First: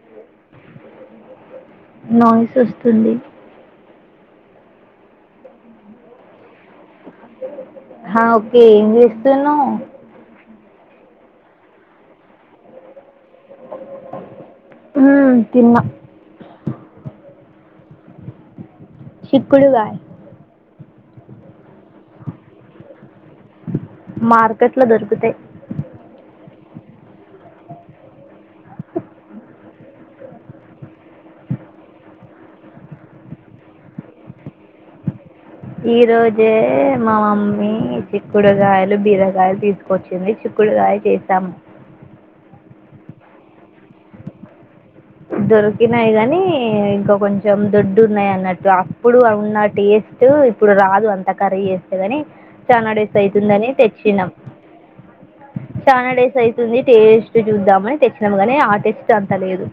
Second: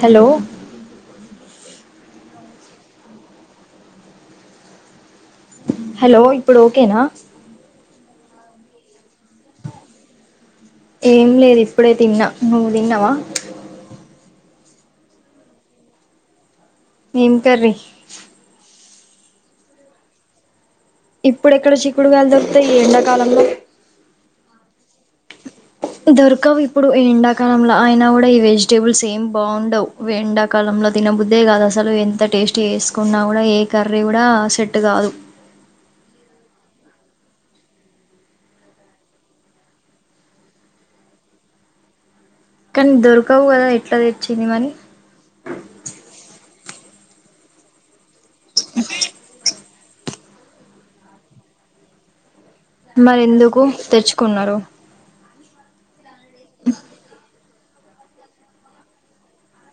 Hello noise వస్తుంది hello ఇప్పుడు ఓకేనా ఆ ఓకే ఏం జేస్తున్నవ్ ఏం లేదు ఇప్పుడే తిన్నా నువ్వు దిన్నవా ఉమ్ తిన్నా ఏం కర్రీ చిక్కుడుగాయ్ ఇప్పుడెక్కడ చిక్కుడుకాయలు దొరుకుతాయి ఈ ఎండాకాలంల మార్కెట్ లో దొరుకుతయ్ దొరకవ్ ఇప్పుడు ఎండాకాలంలో అయినా గూడా ఈ వెజిటేబుల్స్ ఏం బాగుండవ్ ఎండాకాలం లో తినబుద్దే గాదు అసలు ఎంత టేస్టీ చేసుకున్నా గూడా ఏ కర్రీ గూడా సెట్ గాదు ఈ రోజే మా మమ్మీ చిక్కుడుగాయలు బీరగాయలు తీసుకొచ్చింది చిక్కు డుగాయ చేసాం కానీ దొరకవు గదా ఎట్లా దెచ్చింది మనీ దొరికినాయి గాని ఇంకా కొంచెం దొడ్డు ఉన్నాయి అన్నట్టు అప్పుడు ఉన్నట్ టేస్ట్ ఇప్పుడు రాదు అంత కర్రీ చేస్తే గాని చానాడేస్ మరి ఎందుకు అయితుందని తెచ్చినం తెచ్చుకున్నారు చానాడైస్ అయితుంది టేస్ట్ చూద్దామని తెచ్చినాము గాని ఆ టేస్ట్ అంత లేదు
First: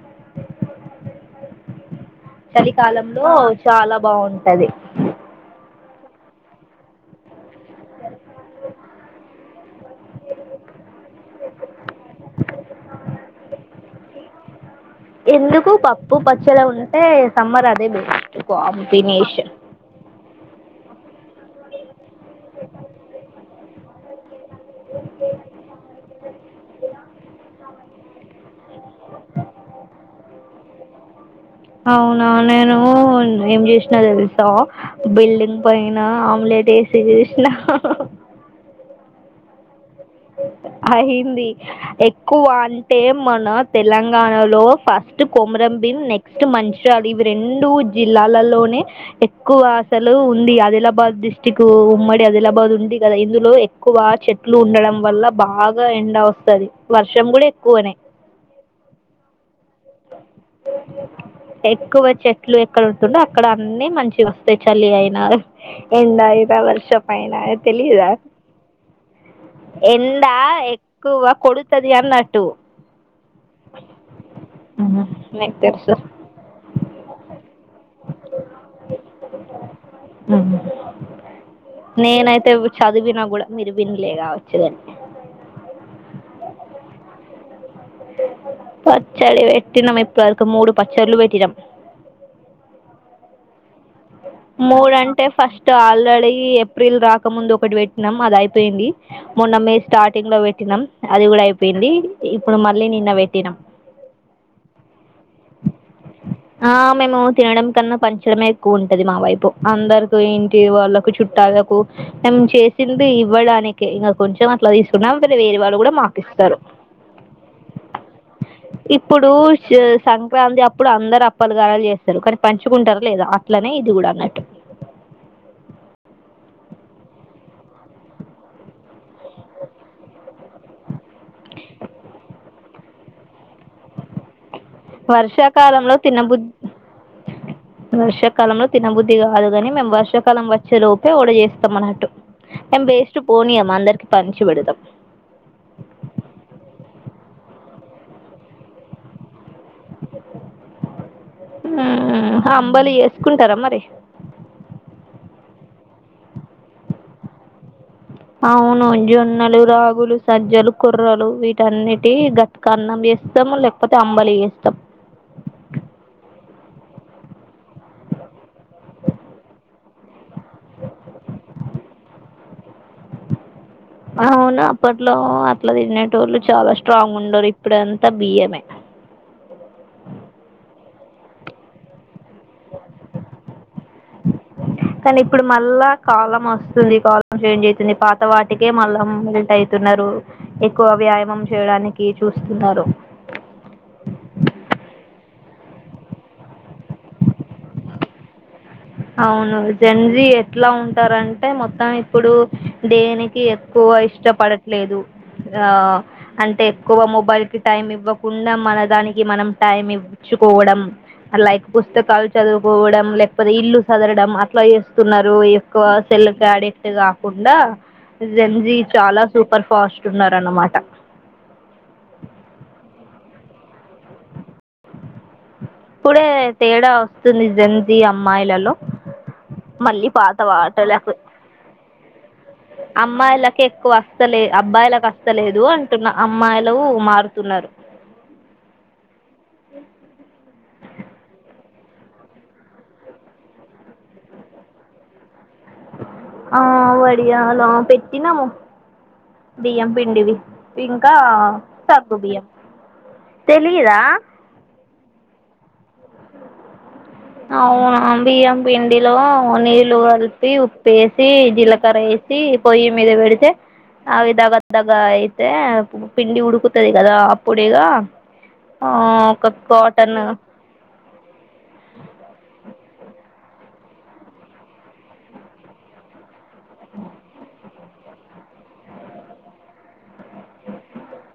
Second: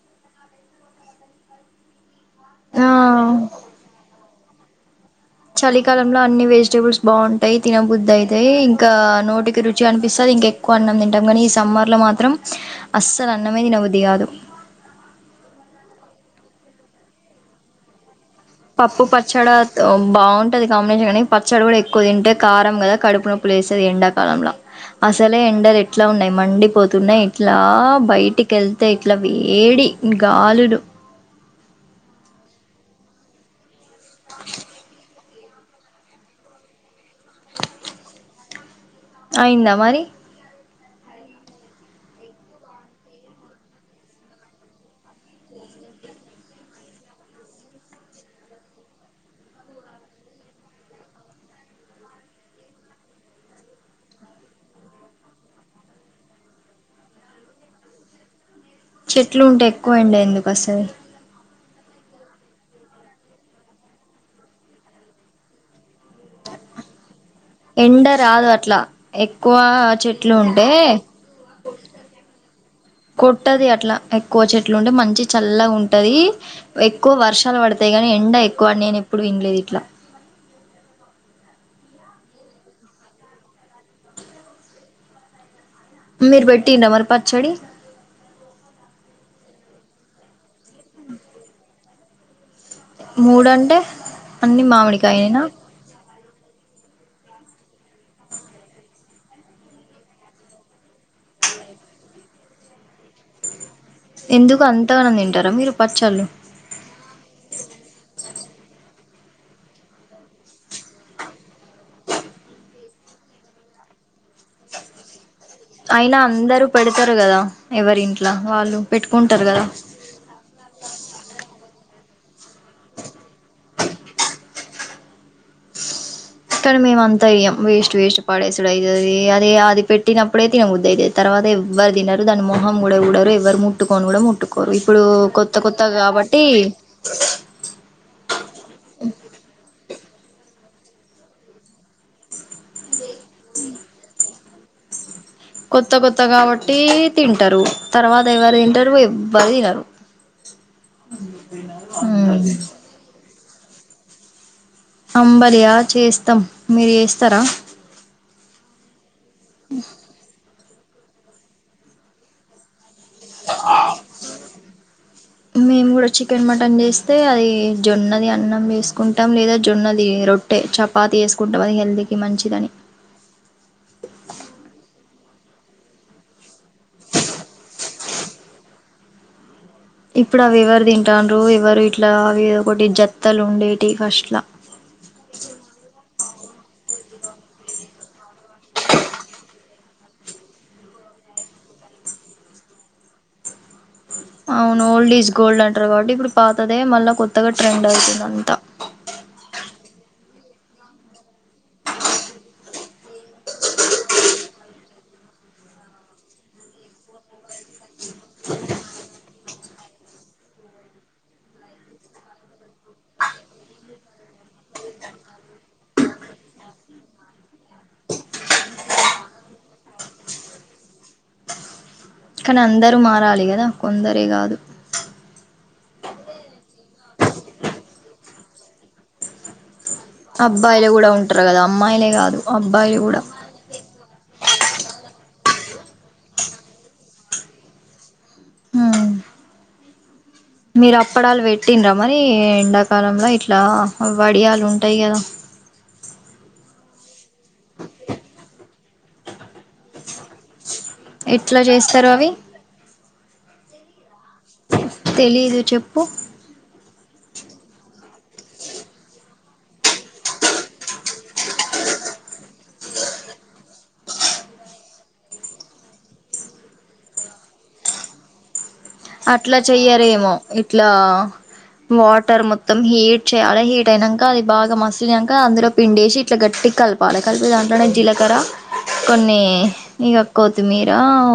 చలికాలంలో ఆ చాలా బాగుంటది చలికాలంలో అన్ని వెజిటేబుల్స్ బాగుంటాయి తినబుద్దైతయి ఇంకా నోటికి రుచి అనిపిస్తది ఇంక ఎక్కువ అన్నం దిం టాం గానీ ఈ సమ్మర్ లో మాత్రం అస్సలు అన్నమే దినబుద్ది గాదు ఎందుకు పప్పు పచ్చడే ఉంటే సమ్మర్ అదే పెట్టు. పప్పు పచ్చడి బాగుంటది కాంబినేషన్ కానీ పచ్చడి కూడా ఎక్కువ తింటే కారం కదా కడుపు నొప్పి. లేస్తది ఎండాకాలంలా అసలే ఎండలు ఎట్లా ఉన్నాయి మండిపోతున్నాయి ఇట్లా. బయటికి వెళ్తే ఇట్లా వేడి గాలులు. అవునా నేను ఏం చేసినా తెలుసా బిల్డింగ్ పైన ఆమ్లేట్. అయితే [unintelligible] జేసినా. అయిందా మరి. అయ్యింది ఎక్కువ అంటే మన తెలంగాణలో ఫస్ట్. కొమరంబిమ్ నెక్స్ట్ మంచిర్యాల ఇవి రెండు జిల్లాలలోనే ఎక్కువ అసలు. ఉంది ఆదిలాబాద్ డిస్టిక్ ఉమ్మడి ఆదిలాబాద్ ఉంది కదా ఇందులో ఎక్కువ చెట్లు ఉండడం. వల్ల బాగా ఎండ వస్తది వర్షం కూడా ఎక్కువనే. చెట్లు ఉంటే ఎక్కువ ఎండ ఎందుకు వస్తాది. ఎక్కువ చెట్లు ఎక్కడ ఉంటుందో ఎక్కడ అన్ని మంచిగా వస్తాయి చలి అయిన ఎండైన. లేదా వర్షం. మైనా ఎండ తెలిదా రాదు అట్లా ఎక్కువ ఎండ చెట్లు ఉంటే ఎక్కువ కొడతది. తున్నట్టు. కొట్టాది అట్లా ఎక్కువ చెట్లు. చెట్లుంటే మంచిగ నాకు చల్లగా తెలుసు ఉంటది ఎక్కువ వర్షాలు పడతాయి గాని ఎండ ఎక్కువని నేను ఎప్పుడు వినలేదు ఇట్లా. ఉమ్. [inaudible] నేనైతే చదివినా కూడా మీరు వినలేగాచ్చుదాన్ని. మీరు పెట్టిండ్రా మరి పచ్చడి. పెట్టినం ఇప్పటిదాకా మూడు పచ్చడులు పెట్టినం. మూడు అంటే. మూడు అంటే ఫస్ట్ ఆల్రెడీ. ఏప్రిల్ రాకముందు ఒకటి పెట్టినాం అది అయిపోయింది మొన్న మే స్టార్టింగ్ లో పెట్టినం అది కూడ. డా అయిపోయింది ఇప్పుడు మళ్ళీ నిన్న పెట్టినాం. ఎందుకు అంతగానం తింటారా మీరు పచ్చళ్ళు ఆహ్ మేము తినడం కన్నా పంచడమే ఎక్. టది మా వైపు అందరుకు ఇంటి వాళ్ళకు చుట్టాలకు మేం చేసింది ఇవ్వడానికే. ఇంగ కొంచెం అట్లా తీసుకున్నాం. వేరేవాళ్ళు కూడా అయినా మాకు ఇస్తారు అందరూ పెడతారు కదా ఎవరి ఇంట్ల వాళ్ళు ఇప్పుడు పెట్టుకుంటారు కదా సం సంక్రాంతి అప్పుడు అందరు అప్పలుగారెలు చేస్. అందరు కానీ పంచుకుంటారా లేదా అట్లనే ఇది కూడా అన్నట్టు. కానీ మేము అంతా చేయ్యాం వేస్ట్ వేస్ట్ పడేసుడు అయితాది. అదే అది పెట్టినప్పుడే తినబుద్ధి అయితది తర్వాత ఎవ్వరు తినరు దాని మొహం కూడా చూడరు. ఎవరు ముట్టుకోను కూడా ముట్టుకోరు ఇప్పుడు కొత్త కొత్త వర్షాకాలంలో కాబట్టి. తినబుద్ధి వర్షాకాలంలో తినబుద్ధి కాదు కాని మేము వర్షం. కాలం వచ్చేలోపే ఒడ చేస్తాం అన్నట్టు మేం వేస్ట్ పోనియం అందరికి పంచు పంచిపెడతాం. కొత్త కొత్త కాబట్టి తింటారు తర్వాత ఎవరు తింటారు ఎవ్వరు తినరు. హ్మ్ అంబలి చేసుకుంటారా మరి. అంబలియా చేస్తాం మీరు చేస్తారా. అవును జొన్నలు రాగులు సజ్జలు. కోర్రలు వీటన్నిటి గట్గా అన్నం చేస్. మేము కూడా చికెన్ మటన్ చేస్. తే అది జొన్నది అన్నం చేసుకుంటాం లేదా జొన్నది రొట్టె చపాతి చేసుకుంటాం అది హెల్దీ కి మంచిదని అవును అప్పట్లో అట్ల తినేటోళ్ళు చాల స్ట్రాంగ్ ఉండరు ఇప్పుడ త బియ్యమే ఇప్పుడు అవి ఎవరు తింటాండ్రు ఎవరు ఇట్లా అవి ఒకటి జత్తాలు ఉండేటి ఫస్ట్ల కానీ ఇప్పుడు మళ్ళా కాలం వస్తుంది క చేంజ్ అయితుంది పాత వాటికే మళ్ళ మెల్ట్ అయితున్నారు ఎక్కువ వ్యాయామం చేయటానికి చుస్తున్నారు అవును ఓల్డ్ ఈజ్ గోల్డ్ అంటారు కాబట్టి ఇప్పుడు పాతదే మళ్ళా కొత్తగా ట్రెండ్ అవుతుంది అంత అవును జంజీ ఎట్ల ఉంటారంటే మొత్తం ఇప్పుడు దేనికి ఎక్కు వ ఇష్టపడట్లేదు ఆ అంటే ఎక్కువ మొబైల్‌కి టైం ఇవ్వ కుండ మనదాని కి మనం టైం ఇచ్చుకోవడం లైక్ పుస్తకాలు చదువుకోవడం లేకపోతే ఇల్లు సదరడం అట్లా చేస్తున్నారు ఎక్కువ సెల్‌కి అడిక్ట్ కాకుండా జెంజి చాల సూపర్ ఫాస్ట్ ఉన్నారన్నమాట కానీ అందరూ మారాలి కదా కొందరే కాదు ఇప్పుడే తేడ వస్తుంది జేంజి అమ్మాయిలలో మళ్ళీ పాత అబ్బాయిలు కూడా వాటలకు ఉంటారు కదా అమ్మాయిలే కాదు అబ్బాయిలు కూడా అమ్మాయిలకి ఎక్కువ వస్తలే అబ్బాయిలకు అస్తలేదు అంటున్న అమ్మాయిలు మారుతున్నారు హ్మ్ మీరు అప్పడాలు పెట్టిండ్రా మరి ఎండాకాలంలో ఇట్ల వడియాలు ఉంటాయి కదా ఆ వడియాలో పెట్టినాము బియ్యం పిండివి ఇంక ఎట్లా చేస్తారు సగ్గు అవి బియ్యం తెలిదా తెలీదు చెప్పు అవునా బియ్యం పిండిలో నీళ్ళు కలిపి ఉప్పు ఏసి జీలకర్ర ఏసి పొయ్యి మీద పెడితే అవి దగ దగ అయితే పిండి ఉడుకుతది కదా అప్పుడిగ అట్ల చెయ్యారేమో ఇట్లా వాటర్ మొత్తం హీట్ చేయాలి హీట్ అయినాక అది బాగా [unintelligible] అందులో పిండేసి ఇట్ల గట్టిగ కలపాలి కలిపే దాంట్లోనే జీలకర్ర కొన్ని ఇక కొతిమీర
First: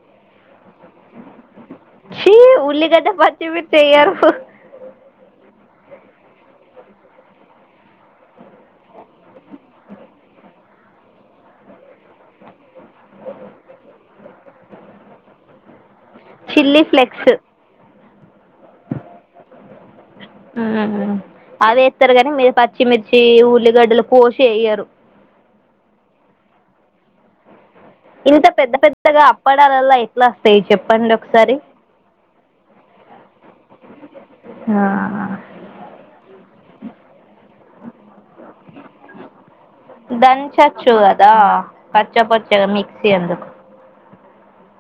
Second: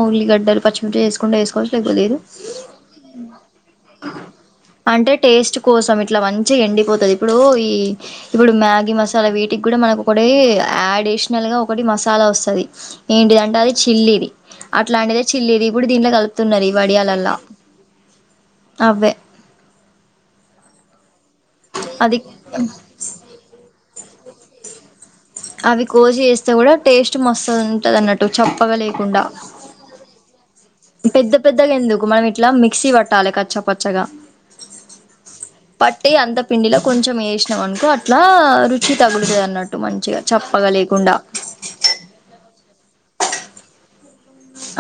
ఉల్లిగడ్డలు పచ్చిమిర్చ వేసుకుంటే వసుకోవచ్చు లేకపోతే లేదు ఛీ ఉల్లిగడ్డ పచ్చిమిర్చి వేయరు అంటే టేస్ట్ కోసం ఇట్ల మంచిగా ఎండిపోతుంది ఇప్పుడు ఈ ఇప్పుడు మ్యాగీ మసాలా వీటికి కూడ మనకు ఒక యాడ్ అడిషనల్ గా ఒకటి మసాలా వస్తుది ఏంటిదంటే అది చిల్లీది అట్లాంటిదే చిల్లిది ఇప్పుడు దీనిలో కలుపుతున్నారు ఈ వడియాల అట్ అ అవి వేస్తారు అది కానీ మీరు పచ్చిమిర్చి ఉల్లిగడ్డలు కోసి వెయ్యారు అవి కోసి చేస్తే కూడ టేస్ట్ మస్త్ వుంటధన్నట్టు ఇంత పెద్ద చెప్పగా లేకుండా పెద్దగా అప్పడాలలా ఎట్లా వస్తాయి చెప్పండి పెద్ద ఒకసారి పెద్దగ ఎందుకు మనం ఇట్లా మిక్సీ పట్టాలి కచ్చపచ్చగా ఆ పిండిలో కొంచెం వేసినాం అనుకో అట్లా రుచి తగులుతుది అన్నట్టు మంచిగా చప్పగా దన్చచ్చు లేకుండా కదా పచ్చా పచ్చగా మిక్సి ఎందుకు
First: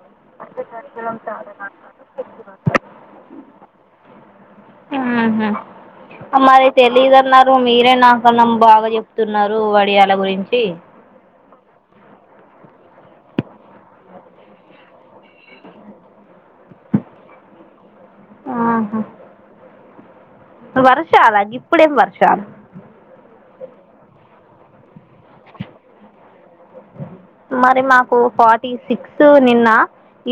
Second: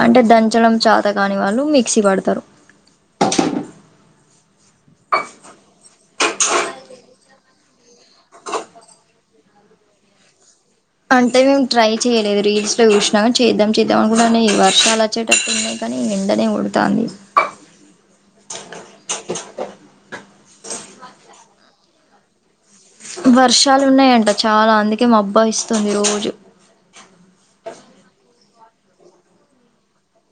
అంటే దంచడం చాత కాని వాళ్ళు మిక్సీ పడతారు ఆహ మరి తెలీదన్నారు మీరే నాకన్నాం బాగా చెప్తున్నారు వడియాల గురించి అంతే మేము ట్రై చేయలేదు రీల్స్ లో చూసినా గాని చేద్దాం చేద్దాం అనుకుంటన్నా ఈ వర్షాలు వచ్చేటప్పుడు ఉన్నాయి కానీ ఎండనే కొడుతాంది వర్షలా గిప్పుడేం వర్షాలు వర్షాలు ఉన్నాయంట చాలా అందుకే మాబ్బాస్తుంది రోజు మరి మాకు ఫార్టీ సిక్స్ నిన్న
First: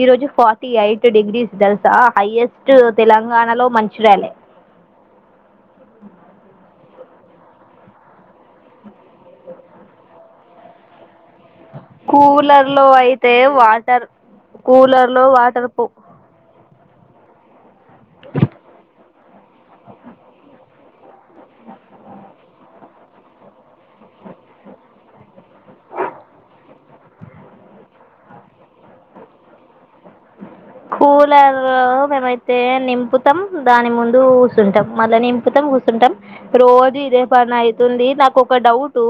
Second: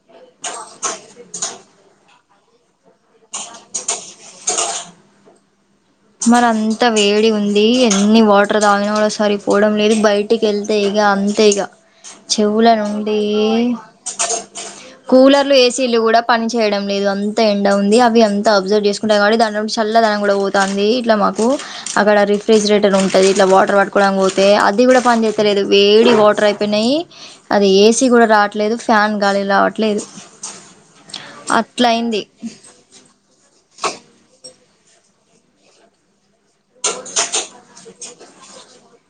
ఈ రోజు ఫార్టీ ఎయిట్ డిగ్రీస్ తెలుసా హైయెస్ట్ తెలంగాణలో మంచిర్యాలే మరి అంత వేడి ఉంది ఎన్ని వాటర్ తాగిన కూడా సరిపోవడం లేదు బయట టికెళ్తే ఇక అంతే ఇక చెవుల కూలర్ లో నుండి అయితే వాటర్ కూలర్ లో కూలర్లు వాటర్ పో ఏసీలు కూడా పని చేేయడం లేదు అంత ఎండ ఉంది అవి అంత అబ్సర్వ్ చేసుకుంటయి కాబటి దాట్లో చల్లదనం కూడా పోతంది ఇట్ల మాకు కు అక్కడ రిఫ్రిజిరేటర్ ఉం అది ఇట్లా వాటర్ పట్టుకోవడానికి పోతే అది కూడా పని చేస్తాలేదు వేడి వాటర్ అయిపోయినాయి అది ఏసీ కూడా రాట్లేదు ఫ్యాన్ గాలి రావట్ కూలరు అయింది మేమైతే నింపుతం దాని ముందు కూర్చుంటాం మళ్ళా నింపుతాం కూర్చుంటాం రోజు ఇదే పని అయి తుంది నాకు ఒక డౌటు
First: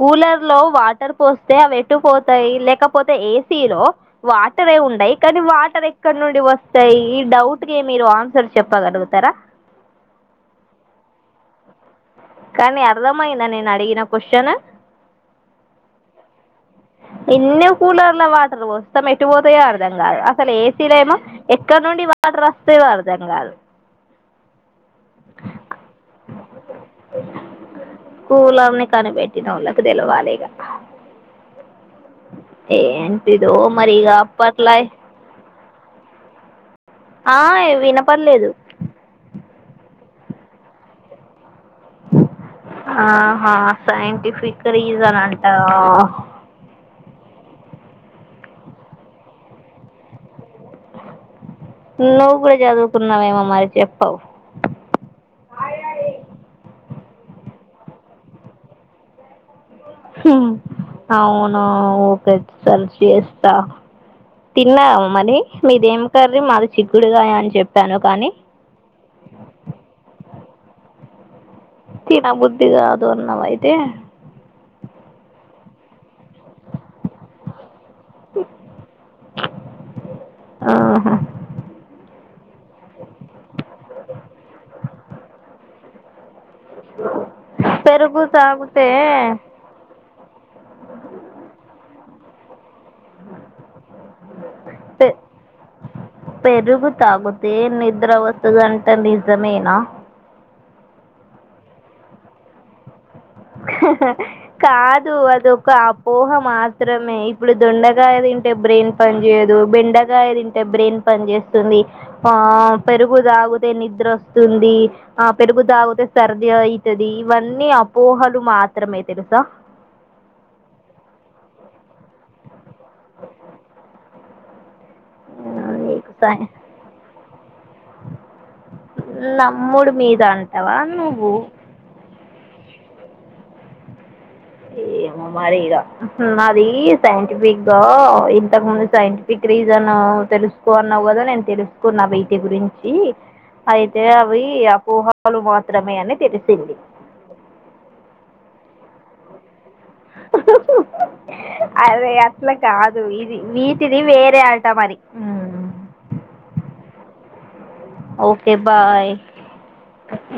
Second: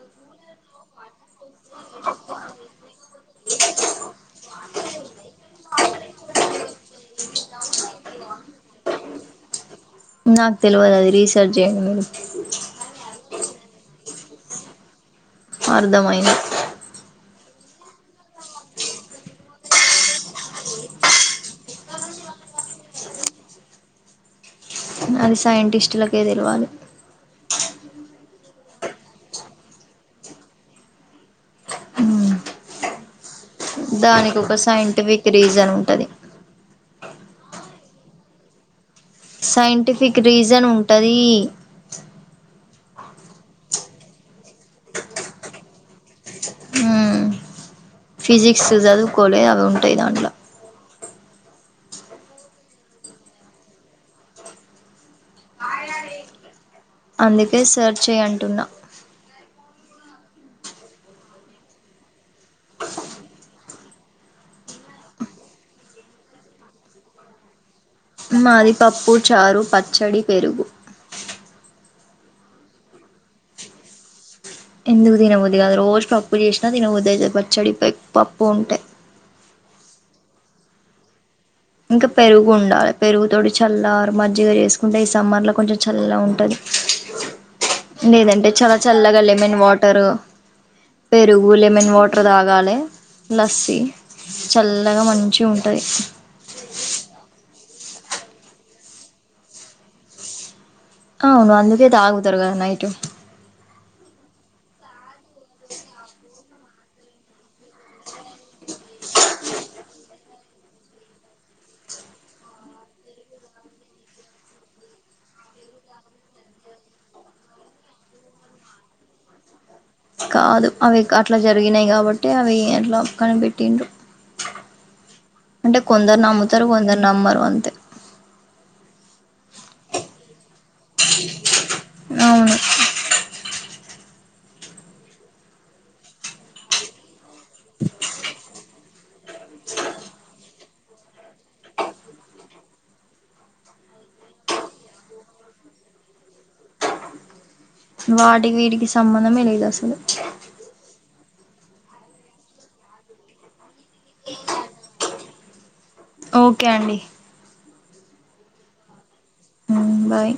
కూలర్ లో వాటర్ పోస్తే అవెట్టు పోతాయి లేకపో పోతే ఏసీ లో వాటర్ ఏ ఉం కానీ వాటర్ ఎక్కడ నుండి వస్తాయి ఈ డౌట్ కి మీరు ఆన్సర్ చెప్పగలుగుతార నాకు తెలివదు అది రీసర్చ్ చేయండి మీరు కానీ అర్థమయిందా నేను అడిగిన కొశన్ అర్థమైన్ ఎన్నో కూలర్ల వాటర్ వస్తాం ఎట్టుపోతాయో అర్థం కాదు అసలు ఏసీలో ఏమో ఎక్కడ నుండి వా టరస్తయో అర్థం కాదు అది సైంటిస్టులకే తెలివాలే కూలర్ ని కనిపెట్టినోళ్ళకి తెలివాలి ఇంక ఏంటిద్ దానికి ఒక సైంటిఫిక్ రీజన్ ఉంటది ఆ ఏ వినపడలేదు సైంటిఫిక్ రీజన్ ఉంటది. ఆహా సైంటిఫిక్ రీజన్ అంటవ ఊ ఫిజిక్స్ చదువుకోలే అవి ఉంటయి దాంట్ల నువ్వు కూడా చదువుకున్నావేమో మరి చెప్పవు అందుకే సర్చేయి అంటున్నా అవును ఊకె సర్చ్ చేస్తా తిన్నావ మరి మీదేం కర్రీ మాది చిగ్గుడుగాయ అని చెప్ మాది పప్పు చారు పచ్చడి పెరుగు తినబుద్ధిగాదు అన్నవయితే ఎందుకు తినబుది కాదు రోజు పప్పు చేసినా తినబుదయితది పచ్చడి పప్పు ఉంటే ఆహా ఇంక పెరుగు ఉండాలే పెరుగు తోటి చల్ల ఆర్ మజ్జిగ చేసుకుంటే ఈ సమ్మర్ లో కొంచెం చల్ల ఉంటది. [inaudible] పెరుగు లేదంటే తాగితే చల్లచల్లగా లెమన్ వాటర్ పెరుగు లెమన్ వాటర్ టర్ దాగాలే లస్సి చల్లగా పె మంచి ఉంటుంది పెరుగు తాగుతే నిద్ర వస్తాదంట నిజమేనా అవును అందుకే తాగుతారు కదా నైట్ కాదు అదొక అపోహ మాత్రమే ఇప్పుడు దొండగాయ తింటే బ్రెన్ పని చేయదు బెండగా తింటే బ్రెయిన్ పని చేస్తుంది ఆ పెరుగు తాగుతే నిద్ర వస్తుంది ఆ పెరుగు తాగితే సర్ది అయితది ఇవన్నీ అపోహలు మాత్రమే తెలుసా కాదు అవి అట్లా జరిగినాయి కాబట్టి అవి ఎట్లా కనిపెట్టిండ్రు అంటే నీకు కొందరు సై నమ్ముతారు కొందరు నమ్మరు అంతే నమ్ముడు మీద అంటవా నువ్వు అవును ఏమో మరి ఇగ అది సైంటిఫిక్ గా ఇంతకు ముందు సైంటిఫిక్ రీజన్ తెలుసుకో అన్నావు కదా నేను తెలుసుకోన్నా వీటి గురించి అయితే అవి అపోహలు మాత్రమే అని తెలిసింది వాటికి వీటికి సంబంధమే లేదు అసలు [inaudible] అరే అట్లా కాదు వీటిది వేరే అటా మరి ఓకే అండి ఓకే బాయ్ హ్మ్ బాయ్